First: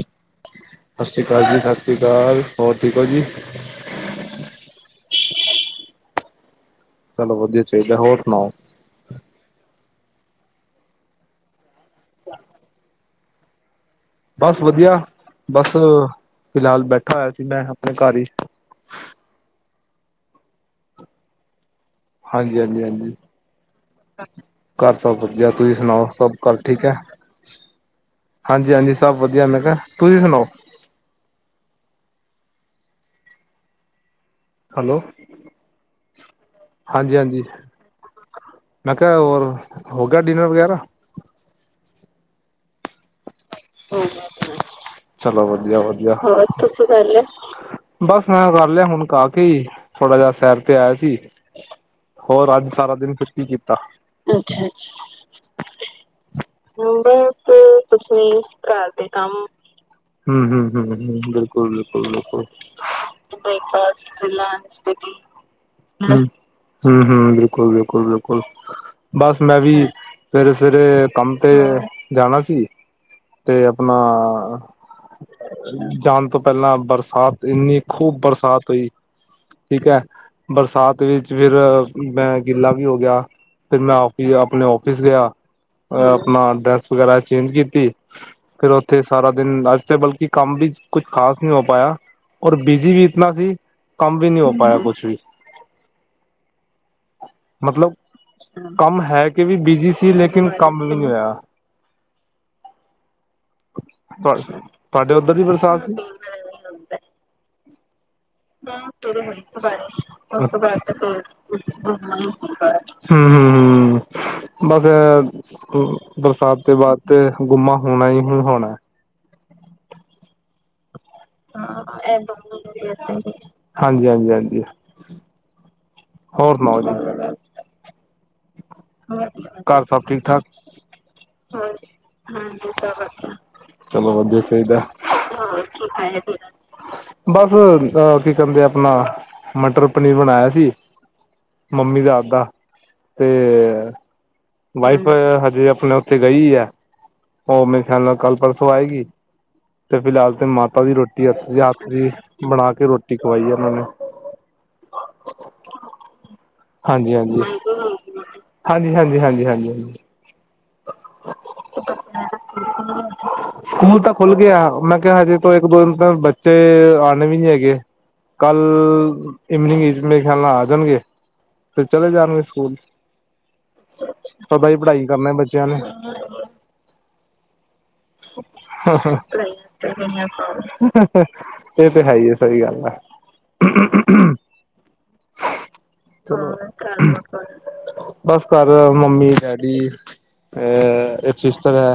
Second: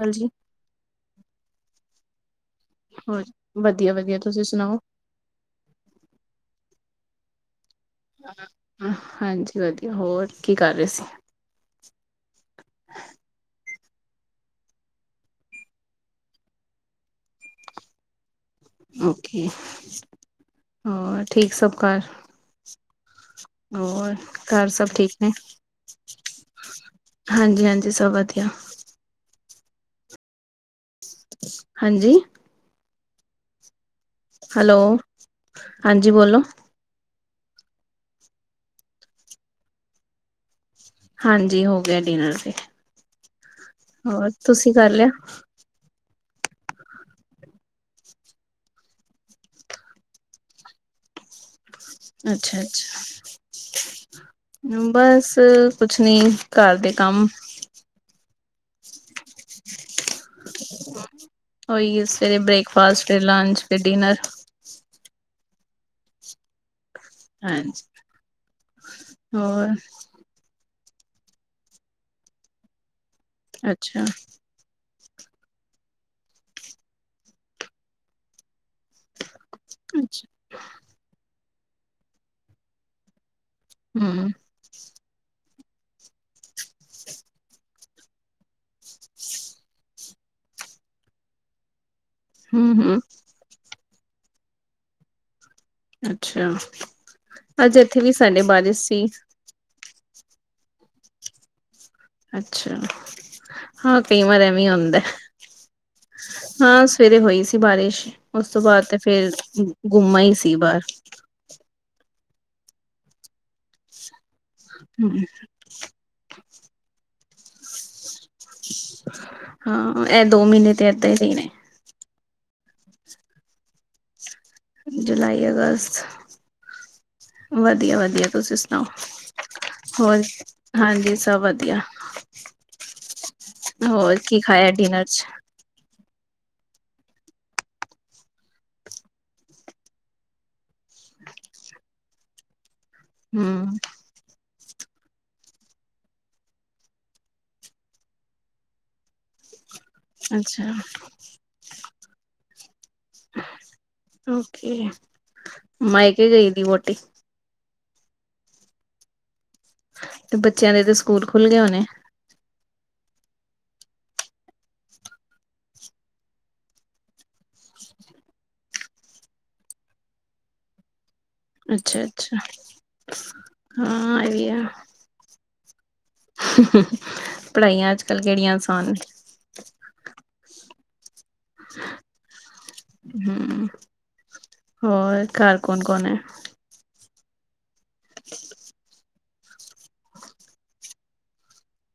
ਹਾਂਜੀ। ਸਸੀ ਕਾਲ ਜੀ, ਸਸੀ ਕਾਲ। ਹੋਰ ਜੀ ਵਧੀਆ-ਵਧੀਆ ਤੁਸੀਂ ਸੁਣਾਓ? ਚਲੋ ਵਧੀਆ ਚਾਹੀਦਾ ਹੋਰ ਸੁਣਾਓ? ਹਾਂਜੀ, ਵਧੀਆ ਹੋਰ ਕੀ ਕਰ ਰਹੇ ਸੀ? ' [unintelligible] ਬੱਸ ਵਧੀਆ, ਬੱਸ, ਫਿਲਹਾਲ ਬੈਠਾ ਹੋਇਆ ਸੀ ਮੈਂ ਆਪਣੇ ਘਰ ਹੀ ਓਕੇ, ਹੋਰ ਠੀਕ ਸਭ ਘਰ ਹਾਂਜੀ, ਹਾਂਜੀ-ਹਾਂਜੀ ਘਰ ਸਭ ਵਧੀਆ, ਤੁਸੀਂ ਸੁਣਾਓ ਸਭ ਘਰ ਠੀਕ ਐ ਹਾਂਜੀ-ਹਾਂਜੀ ਸਭ ਵਧੀਆ ਸਭ ਵਧੀਆ ਮੈਂ ਕਿਹਾ ਤੁਸੀਂ ਸੁਣਾਓ? ਹਾਂਜੀ। ਹੈਲੋ, ਹਾਂਜੀ ਬੋਲੋ। ਹਾਂਜੀ-ਹਾਂਜੀ, ਮੈਂ ਕਿਹਾ ਹੋਰ ਹੋ ਗਿਆ ਡਿਨਰ ਵਗੈਰਾ? ਹਾਂਜੀ, ਹੋ ਗਿਆ ਡਿਨਰ ਤੇ। ਹੋਰ ਤੁਸੀਂ ਕਰ ਲਿਆ ਚਲੋ ਵਧੀਆ-ਵਧੀਆ। ਬੱਸ ਮੈਂ ਕਰ ਲਿਆ, ਹੁਣ ਕਾਕੇ ਹੀ ਥੋੜਾ ਜਿਹਾ ਸੈਰ ਤੇ ਆਇਆ ਸੀ। ਹੋਰ ਅੱਛਾ ਅੱਜ ਸਾਰਾ ਅੱਛਾ ਦਿਨ ਫਿਰ ਕੀ ਕੀਤਾ? ਬੱਸ ਕੁਛ ਨੀ, ਘਰ ਦੇ ਕੰਮ ਤੁਸੀ ਘਰਦੇ ਕੰਮ, ਹਮ-ਹਮ ਉਹੀ ਸਵੇਰੇ ਬਿਲਕੁਲ-ਬਿਲਕੁਲ, ਬ੍ਰੇਕਫਾਸਟ ਫਿਰ ਲੰਚ ਫਿਰ ਬ੍ਰੇਕਫਾਸਟ, ਡਿਨਰ ਫੇਰ ਲੰਚ ਹਮ-ਹਮ, ਹਾਂਜੀ ਬਿਲਕੁਲ-ਬਿਲਕੁਲ, ਬਿਲਕੁਲ ਬੱਸ ਮੈਂ ਹੋਰ ਵੀ ਸਵੇਰੇ-ਸਵੇਰੇ ਕੰਮ ਤੇ ਜਾਣਾ ਸੀ ਤੇ ਆਪਣਾ ਅੱਛਾ ਜਾਣ ਤੋਂ ਪਹਿਲਾਂ ਬਰਸਾਤ ਇੰਨੀ ਖੂਬ ਬਰਸਾਤ ਪਈ। ਠੀਕ ਐ, ਅੱਛਾ ਬਰਸਾਤ ਵਿੱਚ, ਫਿਰ ਮੈਂ ਗਿੱਲਾ ਵੀ ਹੋ ਗਿਆ। ਫਿਰ ਮੈਂ ਹਮ ਔਫੀ ਆਪਣੇ ਔਫਿਸ ਗਿਆ, ਆਪਣਾ ਅ ਡਰੈਸ ਵਗੈਰਾ ਚੇਂਜ ਕੀਤੀ। ਫਿਰ ਉੱਥੇ ਸਾਰਾ ਦਿਨ ਅੱਜ ਬਲਕਿ ਕੰਮ ਵੀ ਕੁਛ ਖ਼ਾਸ ਨਹੀਂ ਹੋ ਪਾਇਆ। ਔਰ ਹਮ ਬਿਜੀ ਹਮ ਵੀ ਇਤਨਾ ਸੀ, ਕੰਮ ਵੀ ਨਹੀਂ ਹੋ ਪਾਇਆ ਕੁਛ ਵੀ ਅੱਛਾ, ਅੱਜ ਮਤਲਬ ਇੱਥੇ ਵੀ ਸਾਡੇ ਬਾਰਿਸ਼ ਕੰਮ ਸੀ। ਹੈ ਕਿ ਵੀ ਬਿਜੀ ਸੀ ਲੇਕਿਨ ਕੰਮ ਈ ਨੀ ਆਇਆ। ਅੱਛਾ, ਹਾਂ ਕਈ ਵਾਰ ਤੁਹਾ ਐਵੀਂ ਆਦਾ ਤੁਹਾਡੇ ਉੱਧਰ ਦੀ ਬਰਸਾਤ ਸੀ? ਹਾਂ, ਸਵੇਰੇ ਹੋਈ ਸੀ ਬਾਰਿਸ਼, ਉਸ ਤੋਂ ਬਾਅਦ ਤੇ ਫੇਰ ਗੁੰਮਾ ਈ ਸੀ ਬੱਸ ਹਮ-ਹਮ, ਹਮ ਬੱਸ ਹਮ, ਬਰਸਾਤ ਦੇ ਬਾਅਦ ਗੁੰਮਾ ਹੋਣਾ ਹ ਹੀ ਹੋਣਾ ਹਾਂ, ਇਹ ਦੋ ਮਹੀਨੇ ਤੇ ਅੱਧਾ ਈ ਦਿਨ ' [unintelligible] ' ਹਾਂਜੀ-ਹਾਂਜੀ, ਹਾਂਜੀ। ਜੁਲਾਈ, ਅਗਸਤ ਹੋਰ ਸੁਣਾਓ ਜੀ? ਵਧੀਆ-ਵਧੀਆ ਤੁਸੀਂ ਸੁਣਾਓ ਘਰ ਸਭ ਹੋਰ? ਹਾਂਜੀ ਸਭ ਵਧੀਆ। ' [inaudible] ' ਚਲੋ ਹੋਰ ਕੀ ਵਧੀਆ ਖਾਇਆ ਸਹੀਦਾ' ਡਿਨਰ ਚ ' [inaudible] ਬੱਸ, ਅ ਕੀ ਕਹਿੰਦੇ ਆ ਆਪਣਾ, ਮਟਰ ਪਨੀਰ ਬਣਾਇਆ ਸੀ। ਮੰਮੀ ਦੇ ਹੱਥ ਦਾ ਤੇ ਹਮ ਵਾਈਫ, ਹਜੇ ਆਪਣਾ ਉੱਥੇ ਗਈ ਆ। ਉਹ ਮੇਰੇ ਖਿਆਲ ਨਾਲ, ਕੱਲ-ਪਰਸੋਂ ਆਏਗੀ ਤੇ ਫਿਲਹਾਲ ਤੇ, ਅੱਛਾ ਮਾਤਾ ਦੀ ਰੋਟੀ ਹੱਥ ਦੀ ਬਣਾ ਕੇ ਰੋਟੀ ਖਵਾਈ ਆ ਉਹਨਾਂ ਨੇ ਓਕੇ, ਮਾਇਕੇ ਗਈ ਦੀ ਵਹੁਟੀ ਹਾਂਜੀ-ਹਾਂਜੀ, ਹਾਂਜੀ-ਹਾਂਜੀ, ਹਾਂਜੀ-ਹਾਂਜੀ। ਤੇ ਬੱਚਿਆਂ ਦੇ ਤੇ ਸਕੂਲ ਖੁੱਲ੍ਹੇ ਹੋਣੇ। ' [inaudible] ਸਕੂਲ ਤਾਂ ਖੁੱਲ ਗਿਆ, ਮੈਂ ਕਿਹਾ ਹਜੇ ਤੋਂ ਇੱਕ, ਦੋ ਦਿਨ ਤ ਬੱਚੇ ਆਣੇ ਵੀ ਨਹੀਂ ਹੈਗੇ ਕੱਲ ਇਵਨਿੰਗ ਗਈ, ਮੇਰੇ ਖੇਲ ਨਾਲ ਆ ਜਾਣਗੇ। ਫਿਰ ਅੱਛਾ ਚਲੇ ਅੱਛਾ ਜਾਣਗੇ ਸਕੂਲ, ਹਾਂ ਪਤਾ ਈ ਪੜ੍ਹਾਈ ਕਰਨਾ ਬੱਚਿਆਂ ਨੇ ' [unintelligible] ਪੜ੍ਹਾਈਆਂ ਅੱਜ-ਕੱਲ੍ਹ ' [unintelligible] ਇਹ ਤੇ ਹੈ ਈ ਐ ਸਹੀ ਗੱਲ ਐ। ਨੇ ਹਮ ਹੋਰ ਘਰ ਕੋਣ-ਕੋਣ ਏ? ਬੱਸ ਘਰ ਮੰਮੀ ਡੈਡੀ, ਓਰ ਸਿਸਟਰ ਐ।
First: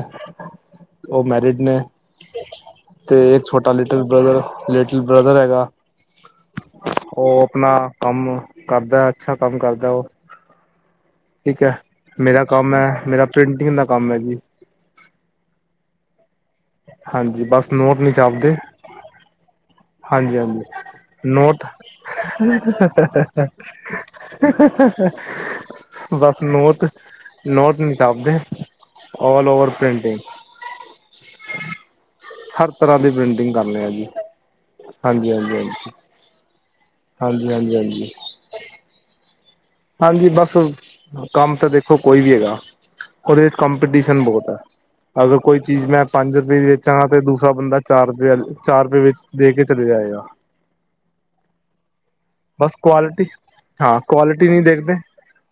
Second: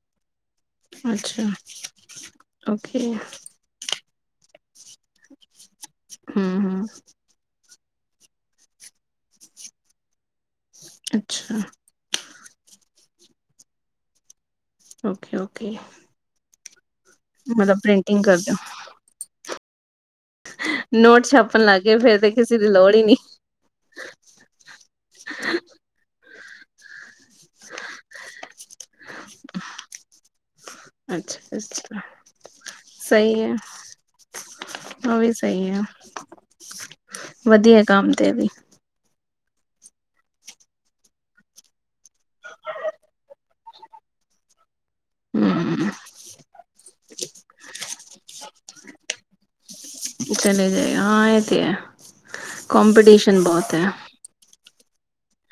ਅੱਛਾ, ਓਕੇ। ਤੇ ਇੱਕ ਛੋਟਾ ਲਿਟਲ ਬ੍ਰਦਰ, ਲਿਟਲ ਬ੍ਰਦਰ ਹੈਗਾ। ਹਮ ਹਮ ਉਹ ਆਪਣਾ ਕੰਮ ਕਰਦਾ ਅੱਛਾ ਕੰਮ ਕਰਦਾ ਉਹ, ਅੱਛਾ ਠੀਕ ਐ। ਮੇਰਾ ਕੰਮ ਐ, ਮੇਰਾ ਪ੍ਰਿੰਟਿੰਗ ਦਾ ਕੰਮ ਹੈ ਜੀ। ਓਕੇ-ਓਕੇ। ਹਾਂਜੀ, ਬੱਸ ਨੋਟ ਨੀ ਕਰਦੇ ਚੱਬਦੇ। ਹਾਂਜੀ-ਹਾਂਜੀ ਹੋ ਛਾਪਣ ਨੋਟ।' ਲੱਗ ਗਏ ਫੇਰ ਤੇ ਕਿਸੇ ਦੀ ਲੋੜ ਹੀ ਨੀ ' [unintelligible] ਬੱਸ ਨੋਤ, ਨੋਟ ਨੀ ਚੱਲਦੇ, ਆੱਲ ਓਵਰ ਪ੍ਰਿੰਟਿੰਗ ਅੱਛਾ-ਅੱਛਾ। ਹਰ ਤਰ੍ਹਾਂ ਦੀ ਪਿੰਟਿੰਗ ਕਰਨੇ ਆ ਜੀ, ਉਹ ਵੀ ਹਾਂਜੀ-ਹਾਂਜੀ, ਸਹੀ ਹੈ ਹਾਂਜੀ। ਹਾਂਜੀ-ਹਾਂਜੀ। ਮੈ ਕੰਮ ਦੇ ਵੀ ਆਵੀ। ਹਾਂਜੀ ਬੱਸ, ਕੰਮ ਤੇ ਦੇਖੋ ਕੋਈ ਵੀ ਹੈਗਾ। ਉਹਦੇ 'ਚ'ਕਮਪੀਟੀਸ਼ਨ ਬਹੁਤ ਆ। ਅਗਰ ਕੋਈ ਚੀਜ਼ ਹਮ ਮੈਂ ਪੰਜ ਰੁਪਏ ਦੀ ਵੇਚਾਂਗਾ ਤੇ ਦੂਸਰਾ ਬੰਦਾ ਚਾਰ ਰੁਪਏ ਚਾਰ ਰੁਪਏ ਵਿੱਚ ਦੇ ਕੇ ਚਲੇ ਜਾਏਗਾ। ਲੈ ਜਾ ਹਾਂ ਇਹ ਤੇ ਹੈ, ਬਸ ਕੁਆਲਿਟੀ ਕਮਪਟੀਸ਼ਨ ਬਹੁਤ ਐ। ਹਾਂ ਕੁਆਲਿਟੀ ਨਹੀਂ ਦੇਖਦੇ,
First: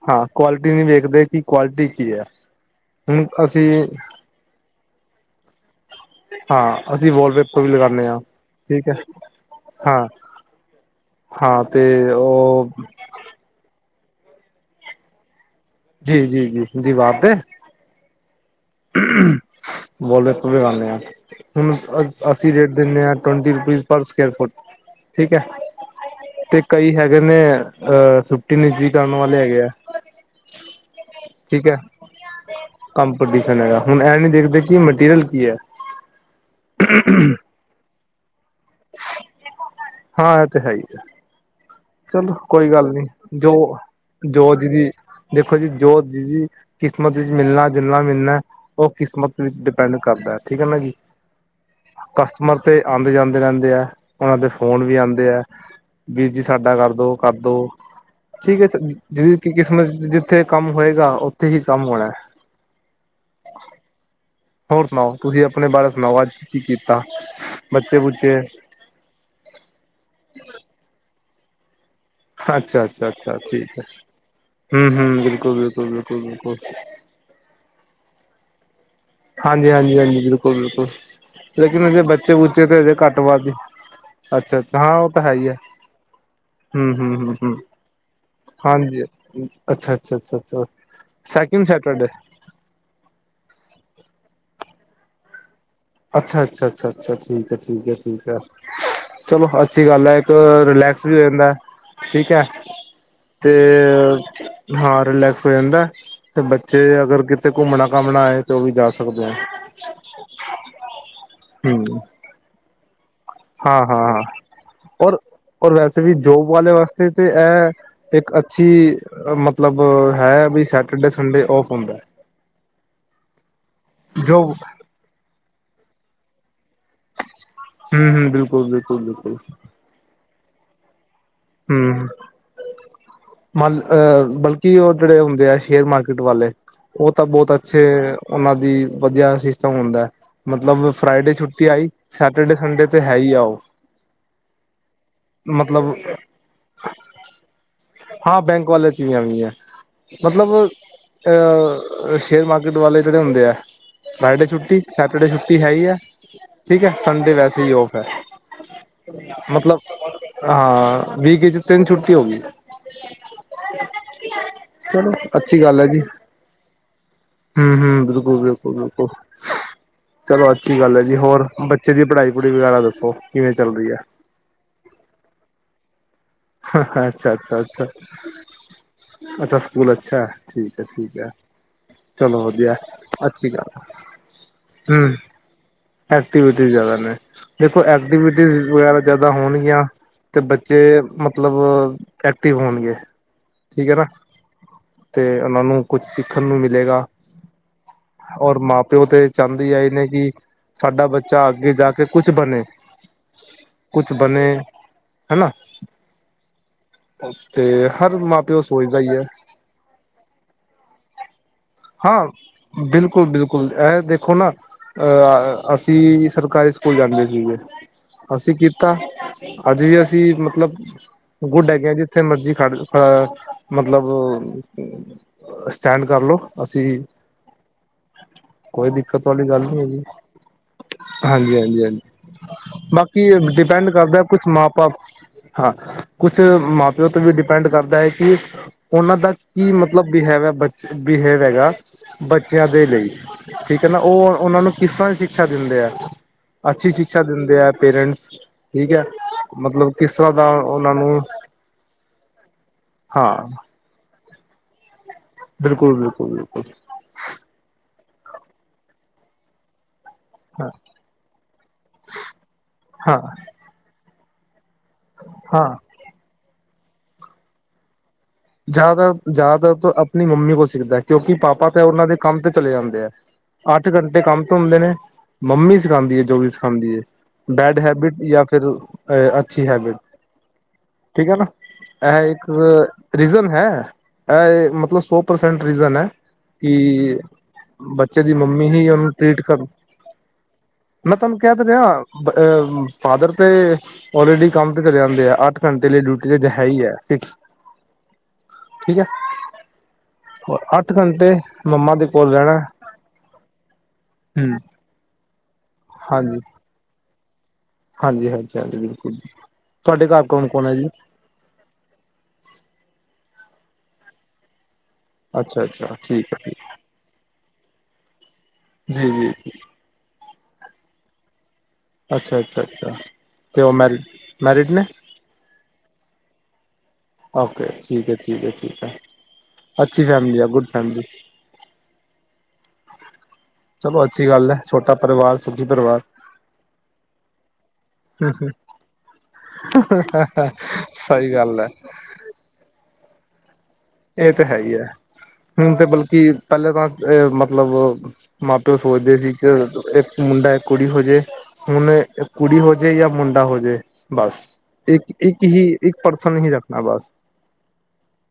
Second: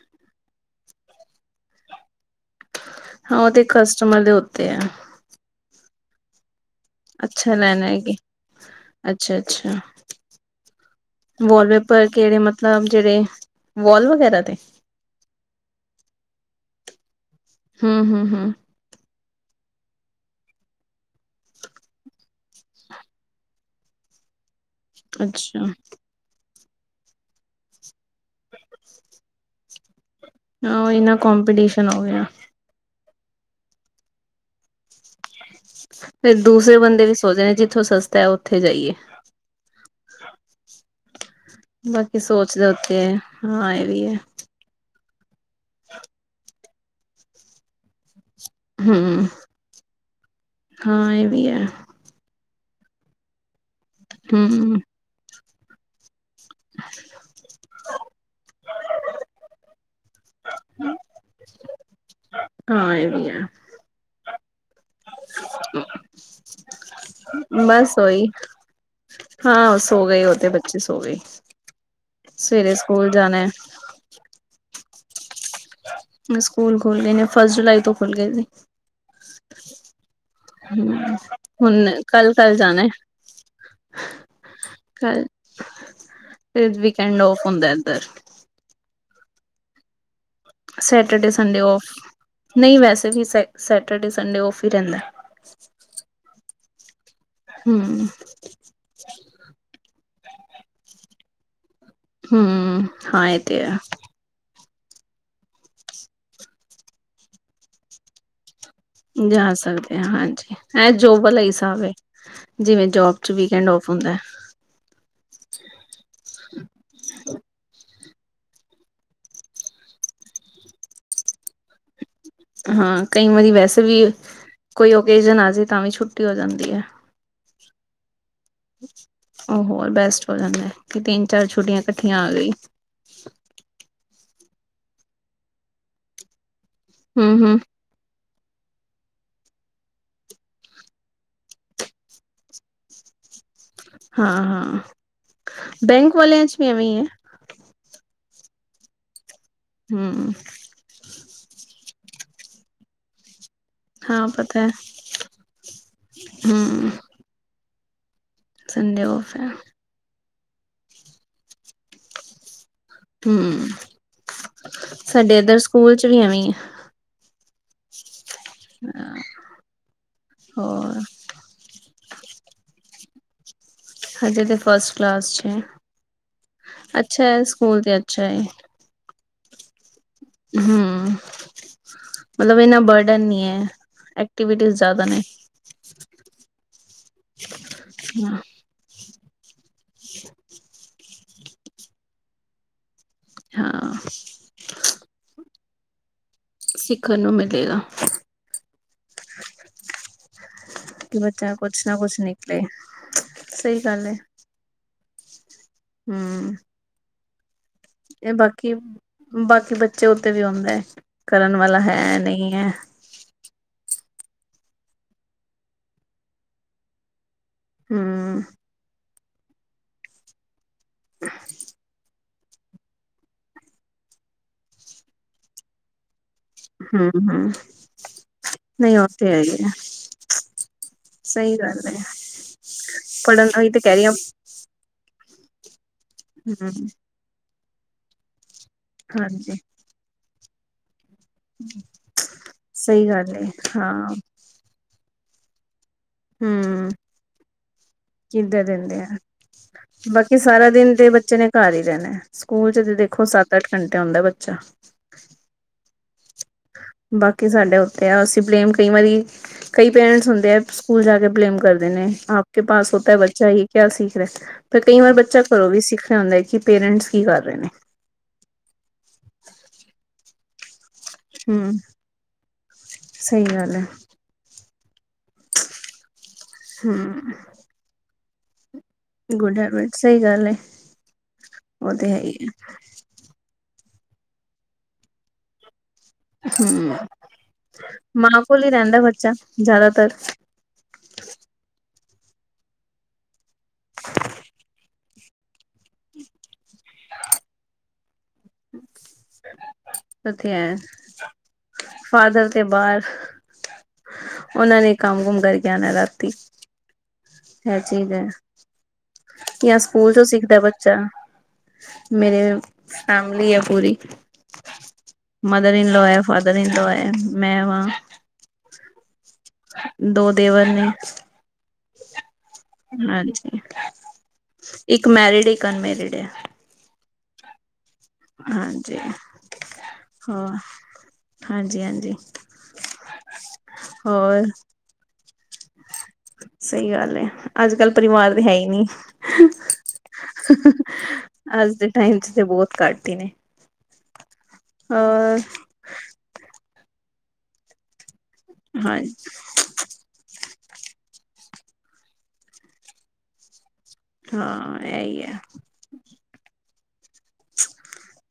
ਹਾਂ ਕੁਆਲਿਟੀ ਨਹੀਂ ਦੇਖਦੇ ਕਿ ਕੁਆਲਿਟੀ ਕੀ ਐ। ਹਾਂ, ਉਹ ਤੇ ਕਸਟਮਰ ਦੇ ਉੱਤੇ ਆ। ਹਾਂ, ਅਸੀਂ ਅੱਛਾ ਵਾਲਪੇਪਰ ਵੀ ਲੈਣਾ ਹੈ ਲਗਾਉਣੇ ਕਿ ਆ, ਠੀਕ ਐ, ਅੱਛਾ ਅੱਛਾ ਹਾਂ। ਹਾਂ ਤੇ ਵਾਲਪੇਪਰ ਕਿਹੜੇ ਉਹ ਮਤਲਬ ਜਿਹੜੇ ਵੋਲ ਵਗੈਰਾ ਤੇ ਜੀ-ਜੀ, ਜੀ-ਜੀ ਦੀਵਾਰ ਤੇ ਹਮ, ਹਮ-ਹਮ। ' [unintelligible] ' ਵਾਲ ਪੇਪਰ ਲਗਾਣੇ ਆ। ਹੁਣ ਅਸੀਂ ਰੇਟ ਦਿੰਣੇ ਆ, twenty rupees per square foot ਠੀਕ ਐ, ਅੱਛਾ ਤੇ ਕਈ ਹੈਗੇ ਨੇ ਅਹ ਛੁੱਟੀ ਨਿੱਜੀ ਕਰਨ ਵਾਲੇ ਹੈਗੇ ਆ। ਆਹ ਇੰਨਾ ਠੀਕ ਹੈ ਕੋਂਪੀਟੀਸ਼ਨ ਹੋ ਗਿਆ। ਕੰਪੀਟੀਸ਼ਨ ਹੈਗਾ, ਹੁਣ ਇਹਂ ਨੀ ਦੇਖਦੇ ਕਿ ਮਟੀਰੀਅਲ ਕੀ ਹੈ ਫਿਰ ਦੂਸਰੇ ਬੰਦੇ ਵੀ ਸੋਚ ਨੇ ਜਿੱਥੋਂ ਸਸਤਾ ਉੱਥੇ ' ਜਾਈਏ [unintelligible] ' ਹਾਂ ਇਹ ਤੇ ਹੈ ਆ। ਬਾਕੀ ਚੱਲੋ, ਸੋਚ ਦੇ ਕੋਈ ਗੱਲ ਉੱਤੇ ਨੀ ਹੈ ਜੋ ਹਾਂ ਇਹ ਵੀ ਹੈ ਜੋ ਜਿਹਦੀ ਦੀ, ਦੇਖੋ ਜੀ, ਜੋ ਜਿਹਦੀ ਦੀ ਕਿਸਮਤ ਵਿੱਚ ਮਿਲਣਾ, ਜੁਲਣਾ, ਮਿਲਣਾ। ਉਹ ਹਮ ਕਿਸਮਤ ਵਿੱਚ ਡਿਪੈਂਡ ਕਰਦਾ ਠੀਕ ਨਾ ਜੀ। ਹਾਂ ਇਹ ਵੀ ਹੈ ਕਸਟਮਰ ਤੇ ਆਦੇ-ਜਾਂਦੇ ਰਹਿੰਦੇ ਆ ਉਹਨਾਂ ਦੇ ਹਮ ਫੋਨ ਵੀ ਆਦੇ ਹੈ, ਵੀ ਜ ਸਾਡਾ ਕਰਦੋ-ਕਰਦੋ। ਠੀਕ ਐ ਜਿ ਕਿ ਕਿਸਮਤ ਜਿੱਥੇ ਕੰਮ ਹੋਏਗਾ, ਉੱਥੇ ਹੀ ਕੰਮ ਹੋਣਾ। ਹਾਂ ਇਹ ਵੀ ਐ। ਹੋਰ ਸੁਣਾਓ, ਤੁਸੀਂ ਆਪਣੇ ਬਾਰੇ ਸੁਣਾਓ ਅੱਜ, ਕੀ ਕੀਤਾ ਬਸ ਉਹੀ ਬੱਚੇ-ਬੁੱਚੇ ਹਾਂ ਸੋ ਗਏ ਉਹ ਤੇ, ਬੱਚੇ ਸੋ ਗੇ। ਅੱਛਾ, ਅੱਛਾ-ਅੱਛਾ ਠੀਕ ਹੈ। ਹਮ-ਹਮ ਬਿਲਕੁਲ ਬਿਲਕੁਲ ਬਿਲਕੁਲ ਮੈ ਬਿਲਕੁਲ ਸਕੂਲ ਖੁੱਲ੍ਹ ਲੈਨੀਆ, ਫਸਟ ਜੁਲਾਈ ਤੋਂ ਖੁਲ ਗਏ ਨੇ। ਹਾਂਜੀ, ਹਾਂਜੀ-ਹਾਂਜੀ, ਬਿਲਕੁਲ-ਬਿਲਕੁਲ ਹਮ ਹੁਣ ਲੇਕਿਨ ਅਜੇ ਕੱਲ ਕੱਲ ਬੱਚੇ-ਬੁੱਚੇ ਤੇ ਜਾਣਾ ਹੈ ਹਜੇ ਘੱਟ ਵਧ ਹੀ ਅੱਛਾ-ਅੱਛਾ ਹਾਂ ਉਹ ਤਾਂ ਕੱਲ ਹੈ ਹੀ ਐ। ਫਿਰ ਵੀਕਐਂਡ ਔਫ ਹੁੰਦਾ ਇੱਧਰ। ਹਾਂਜੀ, ਅੱਛਾ-ਅੱਛਾ, ਅੱਛਾ-ਅੱਛਾ Saturday Sunday second off Saturday. ਨਹੀਂ ਵੈਸੇ ਵੀ, ਸ ਸੈਟਰਡੇ ਸੰਡੇ ਔਫ ਹੀ ਰਹਿੰਦਾ। ਅੱਛਾ-ਅੱਛਾ, ਅੱਛਾ-ਅੱਛਾ ਠੀਕ ਐ, ਠੀਕ ਐ, ਹਮ ਠੀਕ ਐ। ਚਲੋ ਅੱਛੀ ਗੱਲ ਐ, ਇੱਕ ਰਿਲੈਕਸ ਵੀ ਹੋ ਜਾਂਦਾ। ਠੀਕ ਐ ਹਮ ਹਾਂ ਇਹ ਤੇ ਹੈ ਹਾਂ, ਰਿਲੈਕਸ ਹੋ ਜਾਂਦਾ ਤੇ ਬੱਚੇ ਅਗਰ ਕਿਤੇ ਘੁੰਮਣਾ-ਘਾਮਣਾ ਆਏ। ਤੇ ਉਹ ਵੀ ਜਾ ਸਕਦੇ ਆ ਜਾ ਸਕਦੇ ਆ ਹਾਂਜੀ, ਐ ਜੋਬ ਵਾਲਾ ਹਿਸਾਬ ਐ ਹੂੰ ਜਿਵੇਂ ਜੋਬ ਚ ਵੀਕਐਂਡ ਹਾਂ, ਔਫ ਹੁੰਦਾ ਹਾਂ-ਹਾਂ ਔਰ ਵੈਸੇ ਵੀ ਜੋਬ ਵਾਲੇ ਵਾਸਤੇ ਤੇ ਐਹ ਇੱਕ ਅੱਛੀ, ਮਤਲਬ ਹੈ, ਵੀ ਸੈਟਰਡੇ ਸੰਡੇ ਔਫ ਹੁੰਦਾ। ਹਾਂ, ਕਈ ਵਾਰੀ ਵੈਸੇ ਵੀ, ਜੋ ਕੋਈ ਓਕੇਜਨ ਆ ਜੇ ਤਾਂ ਵੀ ਛੁੱਟੀ ਹੋ ਜਾਂਦੀ ਐ। ਹਮ-ਹਮ ਬਿਲਕੁਲ-ਬਿਲਕੁਲ, ਬਿਲਕੁਲ ਔਰ ਬੈਸਟ ਹੋ ਜਾਂਦਾ, ਕਿ ਤਿੰਨ, ਚਾਰ ਛੁੱਟੀਆਂ ਇਕੱਠੀਆਂ ਆ ਗਈ। ਮਲ, ਬਲਕਿ ਉਹ ਜਿਹੜੇ ਹੁੰਦੇ ਸ਼ੇਅਰ ਮਾਰਕੀਟ ਵਾਲੇ, ਉਹ ਤਾਂ ਹੂੰ ਬਹੁਤ ਹੂੰ ਅੱਛੇ ਤੇ ਉਹਨਾਂ ਦੀ, ਵਧੀਆ ਸਿਸਟਮ ਹੁੰਦਾ। ਮਤਲਬ ਫਰਾਈਡੇ ਛੁੱਟੀ ਆਈ, ਸੈਟਰਡੇ ਸੰਡੇ ਤੇ ਹੈ ਹੀ ਆ ਉਹ ਹਾਂ-ਹਾਂ ਮਤਲਬ ਬੈਂਕ ਵਾਲਿਆਂ 'ਚ' ਵੀ ਐਵੇਂ ਐ। ਹਾਂ, ਬੈਂਕ ਵਾਲਿਆ 'ਚ' ਵੀ ਐਵੇ ਹੀ ਆ ਹੂੰ ਮਤਲਬ ਅ ਸ਼ੇਅਰ ਮਾਰਕੀਟ ਵਾਲੇ ਜਿਹੜੇ ਹੁੰਦੇ ਐ। ਹਾਂ ਫਰਾਈਡੇ ਪਤਾ ਹੈ ਛੁੱਟੀ, ਸੈਟਰਡੇ ਛੁੱਟੀ ਹੈ ਹੀ ਆ, ਠੀਕ ਹੂੰ ਐ, ਸੰਡੇ ਵੈਸੇ ਹੀ ਔਫ ਆ। ਸੰਡੇ ਔਫ ਹੈ ਮਤਲਬ ਹਾਂ, ਵੀਕ 'ਚ' ਤਿੰਨ ਛੁੱਟੀ ਹੋ ਗੀ। ਹਮ, ਚਲੋ ਸਾਡੇ ਇੱਧਰ ਅੱਛੀ ਸਕੂਲ 'ਚ' ਵੀ ਐਵੇਂ ਹੀ ਆ। ਹਮ-ਹਮ ਬਿਲਕੁਲ, ਬਿਲਕੁਲ-ਬਿਲਕੁਲ। ਹੈ ਚਲੋ ਅੱਛੀ ਹੋਰ ਗੱਲ ਐ ਜੀ, ਹੋਰ ਬੱਚੇ ਦੀ ਪੜ੍ਹਾਈ-ਪੜੂਈ ਵਗੈਰਾ ਦੱਸੋ ਕਿਵੇਂ ਚੱਲ ਰਹੀ ਐ? ਹਜੇ ਤੇ ਫਸਟ ਕਲਾਸ 'ਚ' ਐ, ਅੱਛਾ ਹੈ, ਸਕੂਲ ਤੇ ਅੱਛਾ ਐ। ਅੱਛਾ, ਸਕੂਲ ਅੱਛਾ ਠੀਕ ਐ, ਹੂੰ ਠੀਕ ਐ। ਚਲੋ ਮਤਲਬ ਵਧੀਆ। ਇੰਨਾ ਬਰਡਨ ਨਹੀਂ ਅੱਛੀ ਹੈ ਗੱਲ ਆ। ਐਕਟੀਵਿਟੀਜ਼ ਜ਼ਿਆਦਾ ਹਮ ਨੇ ਐਕਟੀਵਿਟੀ ਜ਼ਿਆਦਾ ਨੇ ਦੇਖੋ ਐਕਟੀਵਿਜ਼ ਵਗੈਰਾ ਜਿਆਦਾ ਹੋਣਗੀਆਂ ਤੇ ਬੱਚੇ ਮਤਲਬ ਐਕਟਿਵ ਹੋਣਗੇ। ਠੀਕ ਹਾਂ ਏ ਨਾ ਤੇ ਉਹਨਾਂ ਨੂੰ ਕੁਛ ਸਿੱਖਣ ਨੂੰ ਮਿਲੇਗਾ। ਸਿੱਖਣ ਨੂੰ ਮਿਲੇਗਾ ਔਰ ਮਾਂ-ਪਿਓ ਤੇ ਚਾਹਦੇ ਆਏ ਨੇ ਕਿ ਸਾਡਾ ਬੱਚਾ ਅੱਗੇ ਜਾ ਕੇ ਕੁਛ ਬਣੇ ਸਹੀ ਗੱਲ ਹੈ ਕੁਛ ਬਣੇ। ਹਨਾ। ਹਮ। ਉਤੇ ਇਹ ਬਾਕੀ-ਬਾਕੀ ਬੱਚੇ ਉੱਤੇ ਵੀ ਆਦੇ ਏ ਕਰਨ ਵਾਲਾ ਹੈ ਹਾਂ ਨਹੀਂ ਹੈ। ਬਿਲਕੁਲ ਬਿਲਕ- ਲ ਐਹ ਦੇਖੋ ਨਾ ਅਸੀ ਸਰਕਾਰੀ ਸਕੂਲ ਜਾਂਦੇ ਸੀਗੇ। ਹਮ ਅਸੀ ਕੀਤਾ ਅੱਜ ਵੀ ਅਸੀ ਮਤਲਬ ਗੁੱਡ ਹੈਗੇ ਆ ਜਿੱਥੇ ਮਰਜੀ ਖੜ ਮਤਲਬ ਸਟੈਂਡ ਕਰ ਲਉ। ਅਸੀਂ ਹਮ ਹਮ ਕੋਈ ਨਹੀਂ ਉਹ ਦਿੱਕਤ ਤੇ ਹੈ ਵਾਲੀ ਗੱਲ ਹੀ ਹੈ ਨਹੀ ਹੈਗੀ। ਹਾਂਜੀ ਸਹੀ ਹਾਂਜੀ ਗੱਲ ਹਾਂਜੀ। ਹੈ ਬਾਕੀ ਪੜ੍ਹਨ ਉਹੀ ਤੇ ਡਿਪੈਂਡ ਕਹਿ ਰਹੀ ਕਰਦਾ ਹ ਕੁਛ ਮਾਂ ਬਾਪ ਹਾਂ, ਕੁਛ ਹਮ ਮਾਂ-ਪਿਓ ਤੇ ਵੀ ਡਿਪੈਂਡ ਕਰਦਾ ਏ ਕਿ ਉਹਨਾਂ ਦਾ ਹਾਂਜੀ ਕੀ ਮ- ਮਤਲਬ ਬਿਹੇਵ ਹੈਗਾ ਬੱਚਿਆਂ ਦੇ ਸਹੀ ਲਈ। ਗੱਲ ਹੈ ਠੀਕ ਏ ਨਾ ਹਾਂ ਉਹ ਉਹਨਾਂ ਨੂੰ ਕਿਸ ਤਰਾਂ ਦੀ ਸ਼ਿਕਸ਼ਾ ਦਿੰਦੇ ਆਂ। ਹਮ ਅੱਛੀ ਸ਼ਿਕਸ਼ਾ ਦਿੰਦੇ ਏ। ਪੇਰੈਂਟਸ ਕਿੱਦਾਂ ਠੀਕ ਦਿੰਦੇ ਏ ਆ ਮਤਲਬ ਕਿਸ ਤਰ੍ਹਾਂ ਬਾਕੀ ਦਾ ਸਾਰਾ ਦਿਨ ਉਹਨਾਂ ਤੇ ਨੂੰ ਬੱਚੇ ਨੇ ਘਰ ਹੀ ਰਹਿਣਾ ਸਕੂਲ ਚ ਤੇ ਦੇਖੋ ਹਾਂ ਸੱਤ ਅੱਠ ਘੰਟੇ ਆਉਦਾ ਬੱਚਾ। ਬਿਲਕੁਲ-ਬਿਲਕੁਲ-ਬਿਲਕੁਲ। ਬਾਕੀ ਸਾਡੇ ਉੱਤੇ ਆ ਅਸੀ ਬਲੇਮ ਕਈ ਵਾਰੀ ਕਈ ਪੇਰੈਂਟਸ ਹੁੰਦੇ ਹਾਂ ਸਕੂਲ ਜਾ ਕੇ ਬਲੇਮ ਕਰ ਦੇਣੇ। ਆਪ ਕੇ ਪਾਸ ਹੋਤਾ ਏ ਹਾਂ ਬੱਚਾ ਇਹ ਕਿਆ ਸਿੱਖ ਰਿਹਾ। ਫਿਰ ਕਈ ਵਾਰ ਬੱਚਾ ਹਾਂ ਘਰੋਂ ਵੀ ਸਿੱਖਣਾ ਆਉੁਦਾ ਏ ਕਿ ਪੇਰੈਂਟਸ ਕੀ ਕਰ ਰਹੇ ਨੇ। ਜ਼ਿਆਦਾਤਰ-ਜ਼ਿਆਦਾਤਰ ਆਪਣੀ ਮੰਮੀ ਕੋਲ ਸਿੱਖਦਾ ਕਿਉਕਿ ਪਾਪਾ ਹਮ ਤੇ ਉਹਨਾਂ ਦੇ ਕੰਮ ਤੇ ਚਲੇ ਜਾਂਦੇ ਏ। ਸਹੀ ਗੱਲ ਹੈ ਅੱਠ ਘੰਟੇ ਕੰਮ ਤੋਂ ਹੁੰਦੇ ਨੇ। ਮੰਮੀ ਸਿਖਾਦੀ ਜੋ ਵੀ ਸਿਖਾਦੀ ਹੈਏ ਹਮ ਬੈਡ ਹੈਬਿਟ ਜਾਂ ਫਿਰ ਗੁੱਡ ਅੱਛੀ ਹੈਬਿਟ। ਸਹੀ ਗੱਲ ਹੈ ਠੀਕ ਕੇ ਨਾ ਉਹ ਤੇ ਹੈ ਇਹ ਹੀ ਇੱਕ ਰੀਜ਼ਨ ਹੈ। ਇਹ ਮਤਲਬ ਸੌ ਪਰਸੈਂਟ ਰੀਜਨ ਏ। ਹੈ ਹਮ ਕੀ ਬੱਚੇ ਦੀ ਮਾਂ ਕੋਲ ਮੰਮੀ ਹੀ ਰਹਿੰਦਾ ਉਹਨੂੰ ਬੱਚਾ ਟ੍ਰੀਟ ਕਰਦੀ। ਜ਼ਿਆਦਾਤਰ ਮੈਂ ਤੁਹਾਨੂੰ ਕਹਿ ਦੇ ਰਿਹਾ ਫਾਦਰ ਤੇ ਔਲਰੇਡੀ ਕੰਮ ਤੇ ਚਲੇ ਜਾਂਦੇ ਆ। ਅੱਠ ਘੰਟੇ ਲਈ ਡਿਊਟੀ ਤੇ ਜਹਾ ਹੀ ਹੈ ਫਿਕਸ। ਠੀਕ ਉੱਥੇ ਏ। ਹੈ ਅੱਠ ਘੰਟੇ ਮੰਮਾ ਦੇ ਕੋਲ ਫਾਦਰ ਰਹਿਣਾ। ਤੇ ਬਾਹਰ ਹਮ ਉਹਨਾਂ ਨੇ ਕੰਮ-ਕੁਮ ਕਰਕੇ ਆਣਾ ਰਾਤੀ। ਹਾਂਜੀ ਇਹ ਚੀਜ਼ ਏ ਹਾਂਜੀ ਹਾਂਜੀ ਹਾਂਜੀ ਬਿਲਕੁਲ ਜੀ ਜਾਂ ਤੁਹਾਡੇ ਸਕੂਲ ਘਰ ਕੌਣ ਸਿੱਖਦਾ ਕੌਣ ਹੈ ਜੀ ਬੱਚਾ। ਮੇਰੇ ਫੈਮਲੀ ਏ ਪੂਰੀ। ਅੱਛਾ ਮਦਰ ਇਨ ਅੱਛਾ ਲੋਅ ਏ, ਠੀਕ ਹੈ ਫਾਦਰ ਠੀਕ ਇਨ ਲੋਅ ਏ, ਮੈਂ ਵਾਂ। ਨਹੀਂ-ਨਹੀਂ। ਦੋ ਦੇਵਰ ਨੇ। ਅੱਛਾ ਅੱਛਾ ਅੱਛਾ ਹਾਂਜੀ, ਤੇ ਉਹ ਮੈਰਿਡ ਮੈਰਿਡ ਨੇ। ਇੱਕ ਮੈਰਿਡ, ਇੱਕ ਅਨਮੈਰਿਡ ਏ। ਓਕੇ ਠੀਕ ਏ ਠੀਕ ਏ ਠੀਕ ਏ। ਹਾਂਜੀ। ਅੱਛੀ ਫੈਮਲੀ ਆ ਹੋਰ ਗੁੱਡ ਫੈਮਲੀ। ਹਾਂਜੀ-ਹਾਂਜੀ। ਚਲੋ ਅੱਛੀ ਹੋਰ ਗੱਲ ਏ। ਛੋਟਾ ਪਰਿਵਾਰ ਸੁਖੀ ਪਰਿਵਾਰ। ਸਹੀ ਗੱਲ ਏ। ਅੱਜ-ਕੱਲ੍ਹ ਪਰਿਵਾਰ ਤੇ ਹੈ ਹੀ ਨਹੀਂ। ਸਹੀ ਗੱਲ ਏ। ਅੱਜ ਦੇ ਟਾਈਮ 'ਚ' ਤੇ ਬਹੁਤ ਘੱਟ ਨੇ। ਇਹ ਤਾਂ ਹੈ ਹੀ ਏ ਹੋਰ ਹੁਣ ਤੇ ਬਲਕਿ ਪਹਿਲੇ ਤਾਂ ਮਤਲਬ ਮਾਂ-ਪਿਓ ਹਾਂਜੀ ਸੋਚਦੇ ਸੀ। ਕਿ ਇੱਕ ਮੁੰਡਾ, ਇਕ ਕੁੜੀ ਹੋਜੇ। ਹੁਣ ਕੁੜੀ ਹੋਜੇ ਜਾਂ ਮੁੰਡਾ ਹੋਜੇ। ਬੱਸ ਹਾਂ ਇਹੀ ਹੈ। ਇੱਕ-ਇੱਕ ਹੀ ਇੱਕ ਪਰਸਨ ਹੀ ਰੱਖਣਾ ਬੱਸ।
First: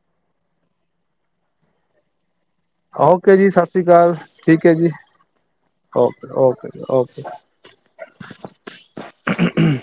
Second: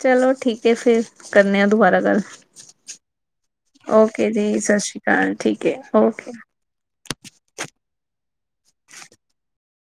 ਚਲੋ ਠੀਕ ਏ, ਫਿਰ ਕਰਨੇ ਆ ਦੁਬਾਰਾ ਗੱਲ। ਓਕੇ ਜੀ, ਸ਼ਸ਼ੀ ਕਾਲ, ਓਕੇ ਠੀਕ ਏ ਸਤਿ ਜੀ। ਸ਼੍ਰੀ ਅਕਾਲ ਠੀਕ ਹੈ ਓਕੇ, ਓਕੇ-ਓਕੇ।' ' [inaudible] ਹਮ।